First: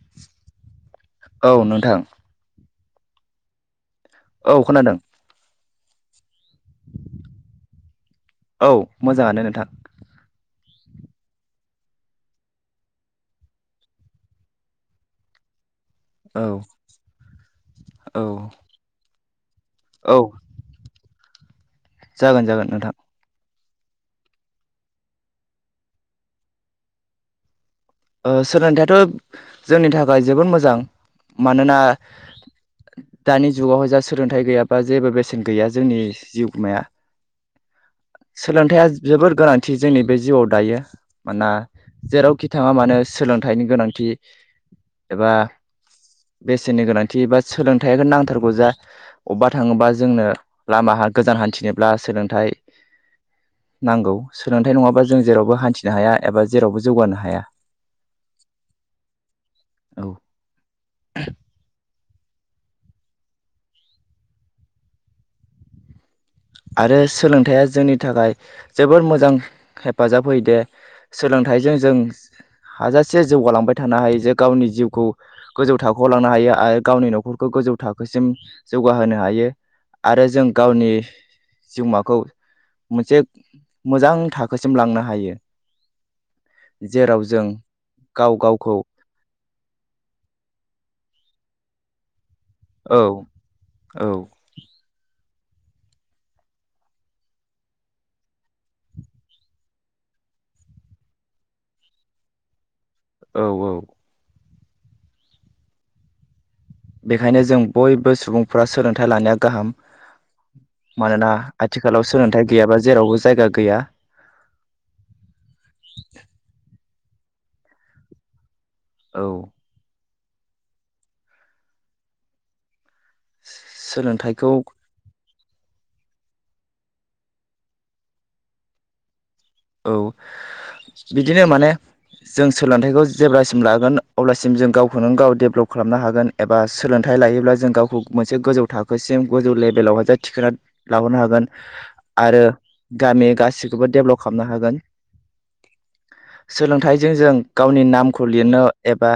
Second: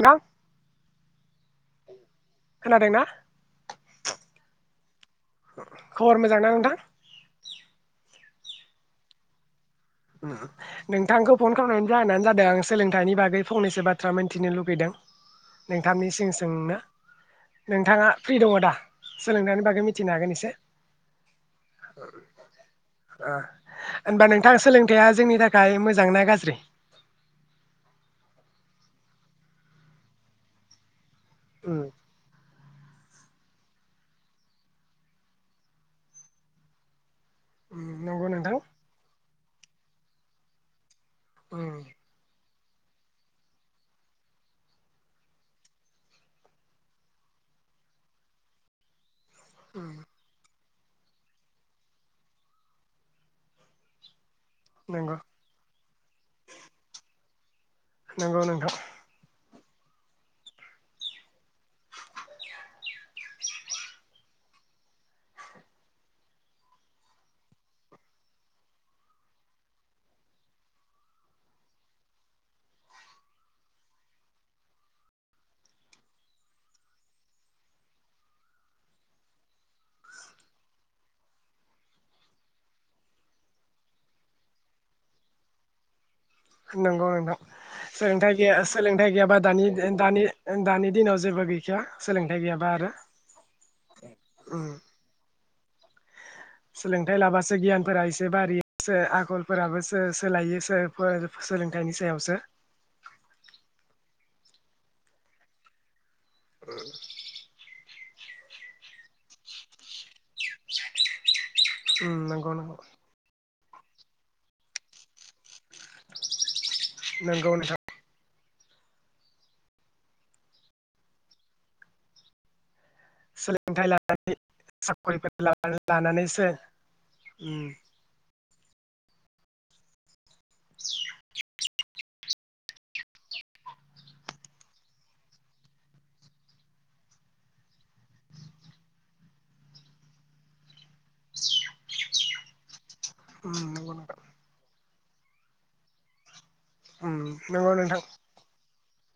नोंथां औ नोंथां। खोनादोंना? औ खोनादों। खबर मोजांना नोंथां? औ मोजाङानो नोंथां। नोंथांखौ फन खालामनायनि जाहोनानो जादों आं सोलोंथाइनि बागै फंनैसो बाथ्रा मोनथिनो लुगैदों। नोंथांनि सिम औ सोंनो। नोंथाङा औ फ्रि दङ दा? सोलोंथाइनि बागै औ मिथिनो हागोन एसे। जागोन जागोन नोंथां। ओ होनबा नोंथाङा सोलों थाइआ जोंनि थाखाय मोजां ना गाज्रि? ओ सोलोंथायाइथ' जोंनि थाखाय जोबोद मोजां। मानोना उम दानि जुगावहाय जा सोलोंथाइ गैयाबा जेबो बेसेन गैया जोंनि जिउमाया। उम नंगौ नोंथां सोलोंथाइया जोबोर गोनांथि जोंनि बे जिउआव दायो। मानोना उम जेरावखि थाङा मानो सोलोंथाइनि गोनांथि एबा बेसेननि गोनांथि एबा सोलोंथाइखौ नांथारगौ जा अबा उम थाङोबा जोंनो लामाहा गोजान हान्थिनोब्ला सोलोंथाइ नांगौ। सोलोंथाइ नङाबा नंगौ जों जेरावबो हान्थिनो हाया एबा जेरावबो जौगानो हाया। नोंगौ नोंथां। औ आरो सोलोंथाइया जोंनि थाखाय जोबोर मोजां हेफाजाब होयो दे सोलोंथाइजों जों हाजासे जौगालांबाय थानो हायो जे गावनि जिउखौ गोजौ थाखोआव लांनो हायो आरो गावनि न'खरखौ गोजौ थाखोसिम जौगाहोनो हायो आरो जों गावनि जिउमाखौ मोनसे मोजां थाखोसिम लांनो हायो। नोंगौ जेराव नोंथां जों सोलोंथाइ गाव गैया गावखौ सोलोंथाइ गैयाबा दानि दानि दानि दिनाव जेबो गै या सोलों थाइ गैयाबा आरो औ औ उम। सोलोंथाइ लाबासो गियानफोरा एसे बारियो आखलफोराबोसो सोलायोसो सोलोंथाइनि सायावसो। औ औ। बेखायनो जों बयबो सुबुंफ्रा सोलोंथाइ लानाया गाहाम। मानोना आथिखालाव सोलोंथाइ नंगौ नंगौ गैयाबा जेरावबो जायगा गैया। नोंगौ नोंथां। औ। सोलोंथाइ लानानै सोलोंथाइखौ साकरिफोर लानानैसो औ। बिदिनो माने जों सोलोंथाइखौ जेब्लासिम लागोन अब्लासिम जों गावखौनो गाव डेभेलप खालामनो हागोन एबा सोलोंथाइ लायोब्ला जों गावखौ मोनसे गोजौ थाखोसिम गोजौ लेभेलावहाय जे थिखोना लाबोनो हागोन आरो गामि गासिखौबो नंगौ नोंथां डेभेलप [unintelligible] सोलोंथाइजों जों नंगौ गावनि नोंथां नामखौ लिरनो एबा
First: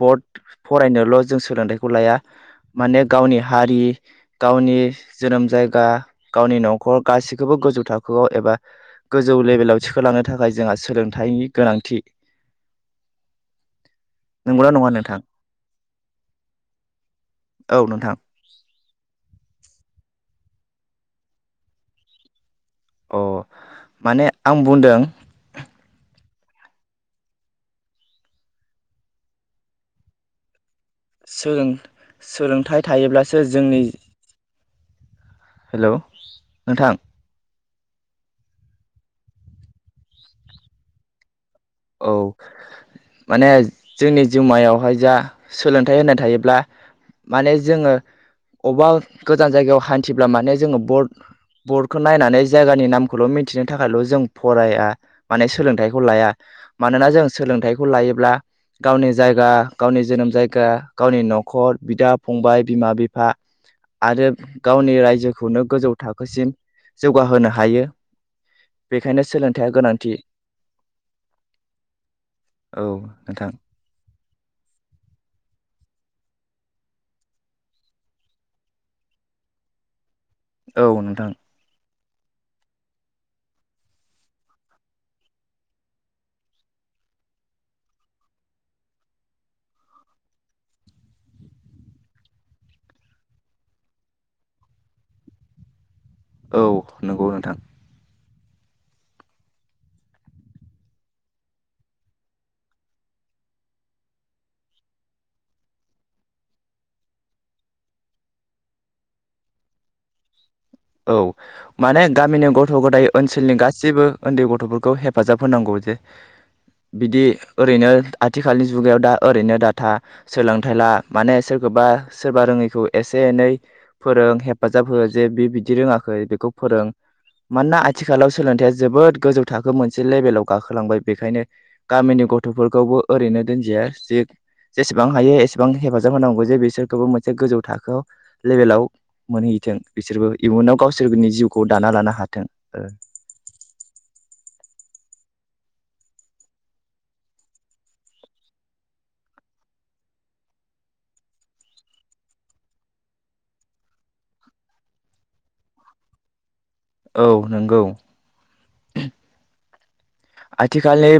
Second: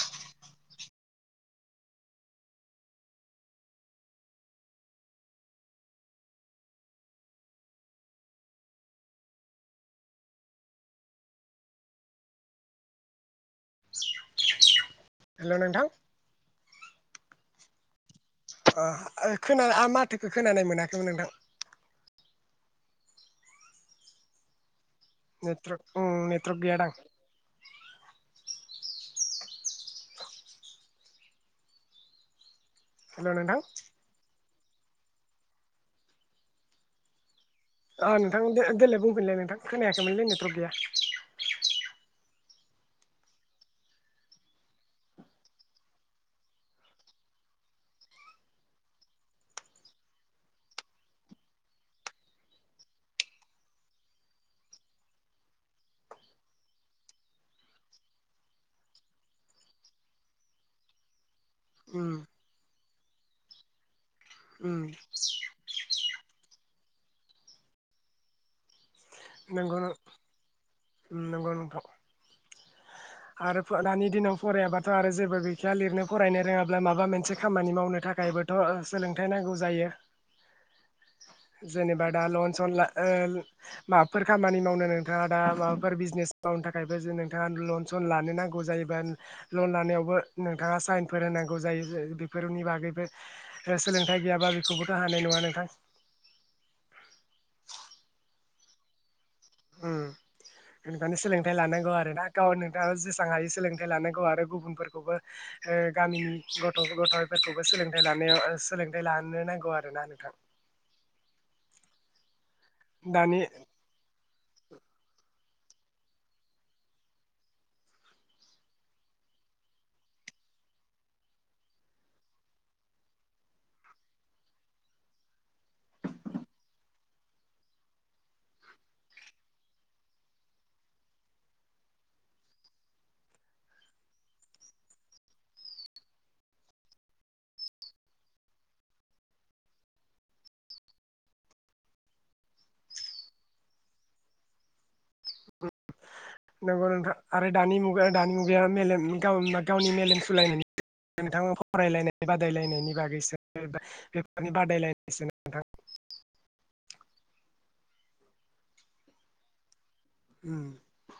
बत फरायनोल' जों सोलोंथाइखौ लाया माने गावनि हारि गावनि जोनोम जायगा गावनि न'खर गासिखौबो गोजौ थाखोआव एबा गोजौ लेभेलाव थिखोलांनो थाखाय जोंहा सोलोंथाइनि गोनांथि। नंगौना नङा नोंथां? हेल' नोंथां औ नोंथां। अ खोन आ माथोखौ खोनानाय मोनाखैमोन नोंथां। अ माने आं बुंदों। नेटवर्क ओम नेटवर्क गैया दां। सोलों सोलोंथाइ हेल' थायोब्लासो नोंथां जोंनि हेलौ नोंथां। ओ नोंथां दे देलाय बुंफिनलाय नोंथां खोनायाखैमोनलै नेटवार्क गैया। औ माने जोंनि जिउमायावहाय जा सोलोंथाइ होनाय थायोब्ला माने जोङो अबबा गोजान जायगायाव हान्थिब्ला माने जोङो बर्ड बर्डखौ नायनानै जायगानि नामखौल' मिन्थिनो थाखायल' जों फराया माने सोलोंथाइखौ लाया। मानोना जों सोलोंथाइखौ लायोब्ला गावनि जायगा गावनि जोनोम जायगा गावनि न'खर बिदा फंबाय बिमा बिफा आरो गावनि रायजोखौनो गोजौ थाखोसिम जौगाहोनो हायो। बेखायनो सोलोंथाइया नंगौ गोनांथि। नंगौ नोंथां औ नोंथां आरो फो दानि दिनाव फरायाबाथ' आरो जेबो गैखाया लिरनो फरायनो रोङाब्ला माबा मोनसे खामानि मावनो थाखायबोथ' सोलोंथाइ नांगौ जायो। औ नोंथां। बा दा लन सन ला ओ माबाफोर खामानि मावनो नोंथाङा दा माबाफोर बिजनेस मावनो थाखाय बो जे नोंथाङा लन सन लानो नांगौ जायोबा लन लानायावबो नोंथाङा साइनफोर होनांगौ जायो बेफोरनि बागैबो सोलोंथाइ गैयाबा बेखौबोथ' हानाय नङा नोंथां। औ नंगौ नोंथां। ओम बेनिखायनो सोलोंथाइ लानांगौ आरोना गाव नोंथाङा जेसां हायो सोलोंथाइ लानांगौ आरो गुबुनफोरखौबो ओ गामिनि गथ' गथ'फोरखौबो सोलोंथाइ लानायाव सोलोंथाइ लाहोनो नांगौ आरो ना नोंथां। औ माने गामिनि ग थ' गथाइ दानि ओनसोलनि गासैबो उन्दै गथ'फोरखौ हेफाजाब होनांगौ जे बिदि ओरैनो आथिखालनि जुगायाव दा ओरैनो डाथा सोलोंथाइ ला माने सोरखौबा सोरबा रोङैखौ एसे एनै फोरों हेफाजाब हो जे बि दि रोङाखै बेखौ फोरों मानोना आथिखालाव सोलोंथाइया जोबोद गोजौ थाखो मोनसे लेभेलाव गाखोलांबाय बेखायनो गामिनि गथ'फोरखौबो ओरैनो दोनजाया जे जेसेबां हायो एसेबां हेफाजाब होनांगौ जे बिसोरखौबो मोनसे गोजौ थाखोआव लेभेलाव मोनहैथों बिसोरबो इयुनाव गावसोरनि जिउखौ दाना लानो हाथों ओ नंगौ नोंथां आरो दानि मुगा दानि मुगाया मेलेम गावनि मेलेम सुलायनायनि नोंथाङा फरायलायनाय बादायलायनायनि बागैसो बेफोरनि बादायलायनायसो नोंथां औ नंगौ [inaudible] उम आथिखालनि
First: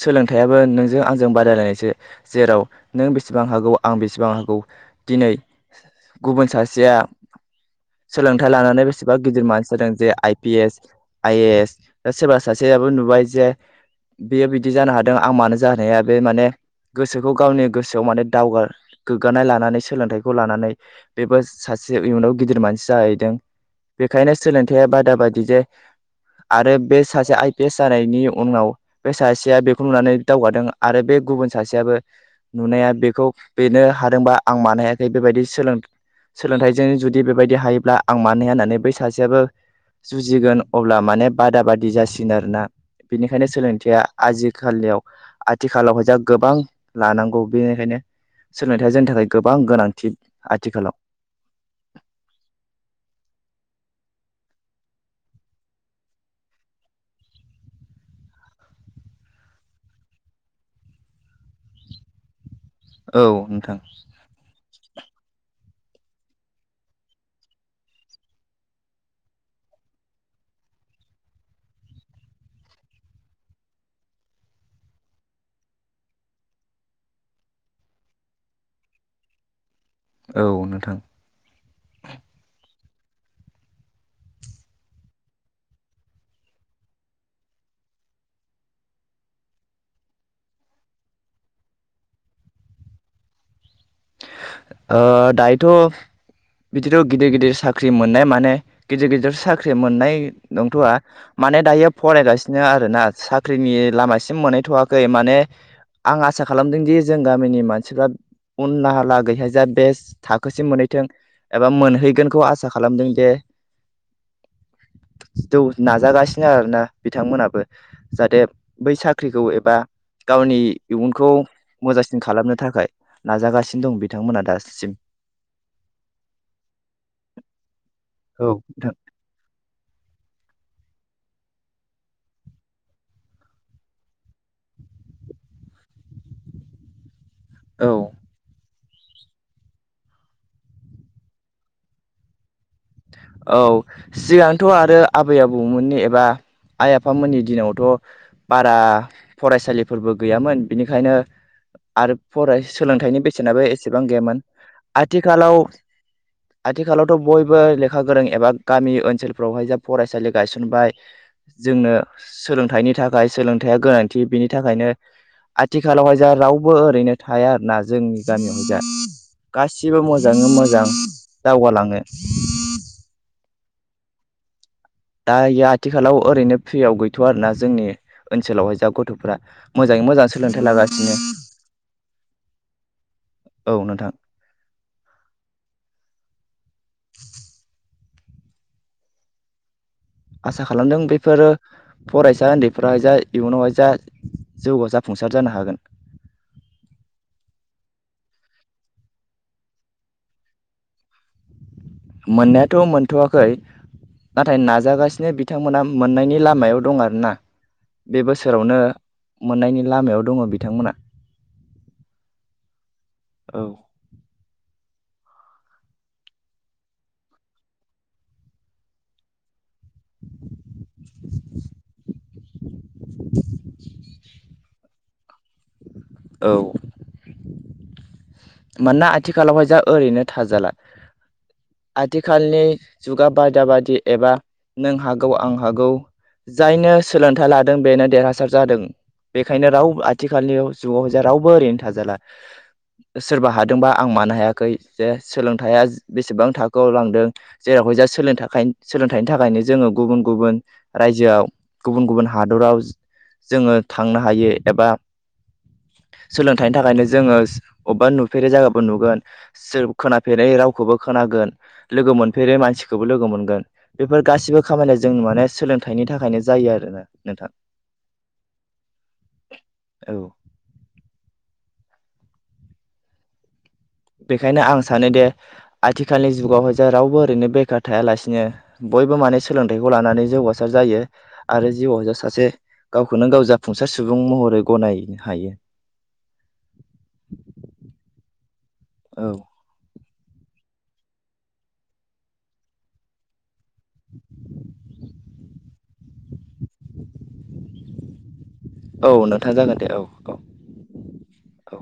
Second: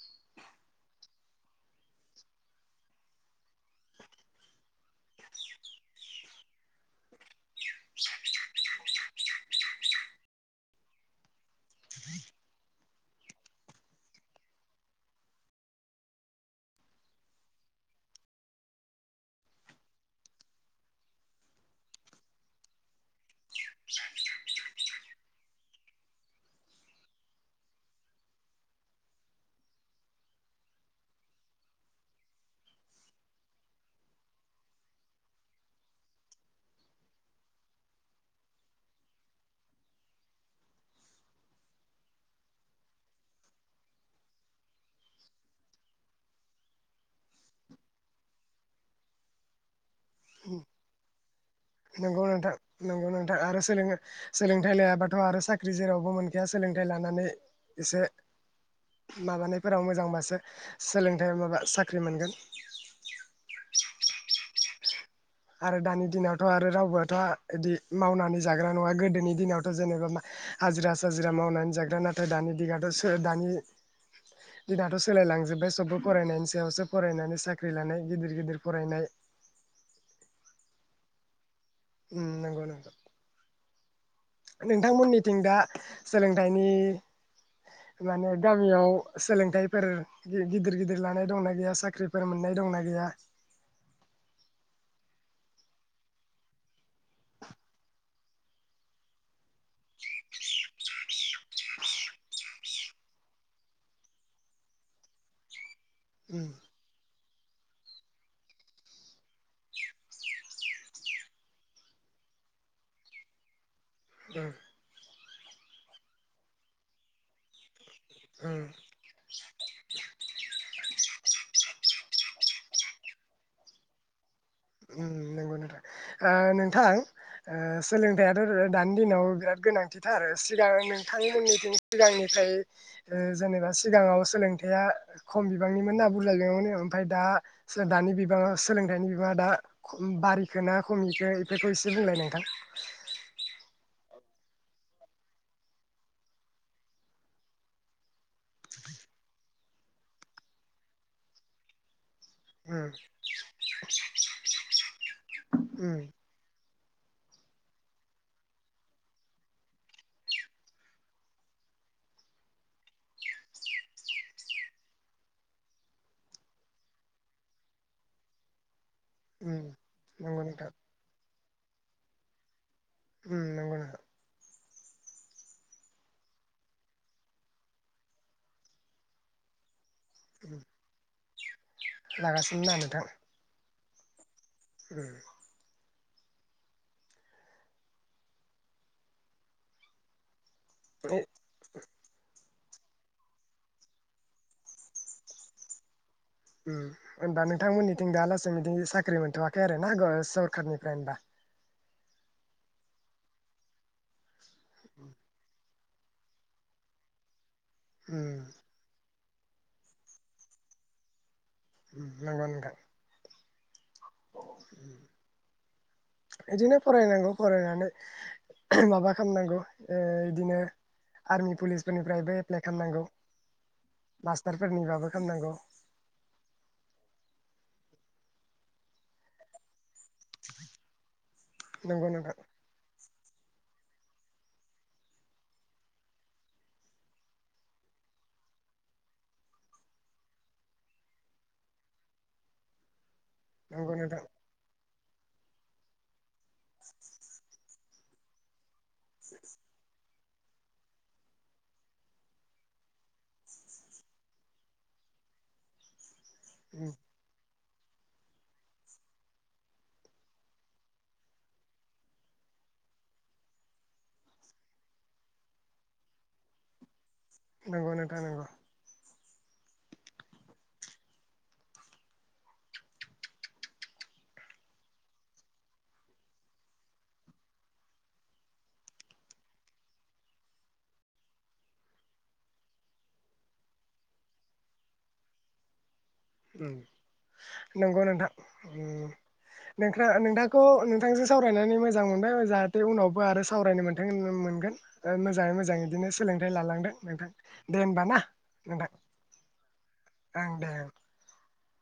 सोलोंथाइयाबो नोंजों आंजों बादायलायनायसो जेराव नों बेसेबां हागौ आं बेसेबां हागौ दिनै गुबुन सासेया सोलोंथाइ लानानै बेसेबा गिदिर मानसि जादों जे I P S I A S दा सोरबा सासे आबो नु जे बेयो बिदि जानो हादों आं मानो जानाय हाया बे माने गोसोखौ गावनि गोसोआव माने दावगा गोग्गानाय लानानै सोलोंथाइखौ लानानै बेबो सासे इयुनाव गिदिर मानसि जाहैदों बेखायनो सोलोंथाइया बादा बायदि जे आरो बे सासे आइ पि एस जानाय नि उनाव बे सासेया बेखौ नुनानै दावगादों आरो बे गुबुन सासेयाबो नुनाया बेखौ बेनो हादोंबा आं मानो हायाखै बेबायदि सोलों सोलोंथाइजों जुदि बेबायदि हायोब्ला आं मानि हाया होननानै बै सासेयाबो जुजिगोन अब्ला माने बादा बादि जासिगोन आरोना बेनिखायनो सोलोंथाइया आजिखालियाव आथिखालावहाय जा गोबां लानांगौ बेनिखायनो सोलोंथाइया जोंनि थाखाय गोबां गोनांथि आथिखालाव नोंगौ नोंथां नोंगौ नोंथां आरो सोलों सोलोंथाइ लायाबाथ' आरो साख्रि जेरावबो मोनखाया सोलोंथाइ लानानै एसे माबानायफोराव मोजांबासो सोलोंथाइ माबा साख्रि मोनगोन औ नोंथां आरो दानि दिनावथ' आरो रावबोआथ' बिदि मावनानै जाग्रा नङा गोदोनि दिनावथ' जेनेबा हाजिरा साजिरा मावनानै जाग्रा नाथाय दानि दिनाथ' दानि दिनाथ' सोलायलांजोब्बाय सबबो फरायनायनि सायावसो फरायनानै साख्रि लानाय गिदिर गिदिर फरायनाय औ नोंथां ओम नांगौ नोंथां नोंथांमोननिथिं दा सोलोंथाइनि माने गामियाव सोलोंथाइफोर गिदिर गिदिर लानाय दंना गैया साख्रिफोर मोननाय दंना गैया ओ दायोथ' बिदिथ' गिदिर गिदिर साख्रि मोननाय माने गिदिर गिदिर सा ख्रि मोननाय नंथ'वआ माने दायो फरायगासिनो आरोना साख्रिनि लामासिम मोनहैथवाखै माने आं उम आसा खालामदों दिे जों गामिनि मानसिफ्रा उनलाहागैहाय जा बेस थाखोसिम मोनहैथों, एबा मोनहैगोनखौ आसा खालामदों, जे उम जौ नाजागासिनो आरोना बिथांमोनाबो। जाहाथे उम बै साख्रिखौ एबा गावनि इयुनखौ मोजांसिन खालामनो थाखाय नाजागासिनो दं बिथांमोना दा उम, नंगौ नोंथां ओ नोंथां सोलोंथायाथ औ ओ दानि दिनाव बिराद गोनां बिदिनोआरो सिगां नोंथांमोनिथिं सिगांनिफ्राय जेनेबा, सिगाङाव सोलोंथाइया खम बिबांनिमोन ना बुरजा बिबांमोन, ओमफ्राय दा औ दानि बिबांङा सोलोंथाइनि बिबांङा दा बारिखौ ना खमिखौ बेफोरखौ एसे बुंलाय नोंथां। औ सिगांथ आरो आबै आबौमोननि एबा आइ- आफामोननि दिनावथ बारा फरायसालिफोरबो गैयामोन बिनिखायनो आरो फराय उम सोलोंथाइनि बेसेनाबो एसेबां गैयामोन आथिखालाव उम आथिखालावथ' बयबो लेखा खा गोरों एबा गामि ओनसोलफ्रावहाय जा फरायसालि गायसनबाय, जोंनो सोलोंथाइनि थाखाय सोलोंथायाइया गोनांथि बिनि थाखायनो आथिखालावहाय जा रावबो ओरैनो थाया आरोना, जोंनि गामियावहाय दा। उम गासिबो नंगौ मोजाङै नोंथां मोजां। दावगालाङो। उम नंगौ नोंथां दा यो आथिखालाव ओरैनो फ्रियाव गैथ'वा आरोना जोंनि ओनसोलावहाय जा गथ'फ्रार मोजाङै मोजां उम सोलोंथाइ लागासिनो। लागासिनो ना नोंथां औ नोंथां। उम। [inaudible] आसा खालामदों, ए बेफोरो फरायसा उन्दै फ्रा जा इयुनावहाय जा जौगा जाफुंसार जानो हागो। उम, होनबा नोंथांमोनिथिं दा लासै बिदि साख्रि मोनथ'वाखै आरो ना सरखारनिफ्राय होनबा। मोनायाथ' मोनथ'वाखै नाथाय नाजागासिनो, बिथांमोहा मोननायनि लामायाव दं आरोना। बे उम बोसोरावनो। मोननायनि लामायाव दङ बिथांमोना। नंगौ नोंथां। औ। बिदिनो फरायनांगौ फरायनानै माबा खालामनांगौ। ओ इदिनो आर्मि पुलिसफोरनिफ्रायबो। एफ्लाय खालामनांगौ मास्टारफोरनिबाबो खालामनांगौ। औ। मानोना आथिखालावहाय जा ओरैनो थाजाला नंगौ नोंथां आथिखालनि। जुगा बादा बादि एबा नों हागौ आं हागौ, जायनो सोलोंथाइ लादों बेनो देरहासार जादों बेखायनो रावो आथिखालनि जुगाव रावबो ओरैनो थाजाला। सोरबा हादोंबा नंगौ आं नोंथां मानो हायाखै। जे सोलोंथाइया बेसेबां थाखोआव लांदों जेरावहायजा सोलोंनो थाखाय सोलोंथाइनि थाखायनो जोङो गुबुन। गुबुन रायजोआव गुबुन-गुबुन हादराव जोङो थांनो हायो एबा सोलोंथाइनि थाखायनो जोङो। अबेबा नुफेरै जायगो नुगोन सोर खोनाफेरै रावखौबो खोनागोन लोगो मोनफेरै मानसिखौबो लोगो मोनगोन बेफोर गासिबो खामानिया जोंनि माने सोलोंथाइनि थाखायनो जायो आरोना। नोंथां नंगौ नोंथां नंगौ। औ। बेखायनो आं सानोदे आथिखालनि जुगावहाय जे रावबो ओरैनो बेखार थायालासिनो बयबो माने सोलोंथाइखौ लानानै जौगासार जायो आरो जिउआ सासे गावखौनो गाव जाफुंसार सुबुं महरै गनायनो हायो। उम नोंगौ नोंथां। उम औ नों नोंथांखौ नोंथांजों सावरायनानै मोजां मोनबाय जाहाथे उनावबो आरो सावरायनो मोथों मोनगोन मोजाङै मोजां। बिदिनो सोलोंथाइ लालांथों नोंथां दे होमबा ना। नोंथां औ नोंथा जागोन दे औ। औ ओं दे औ। औ।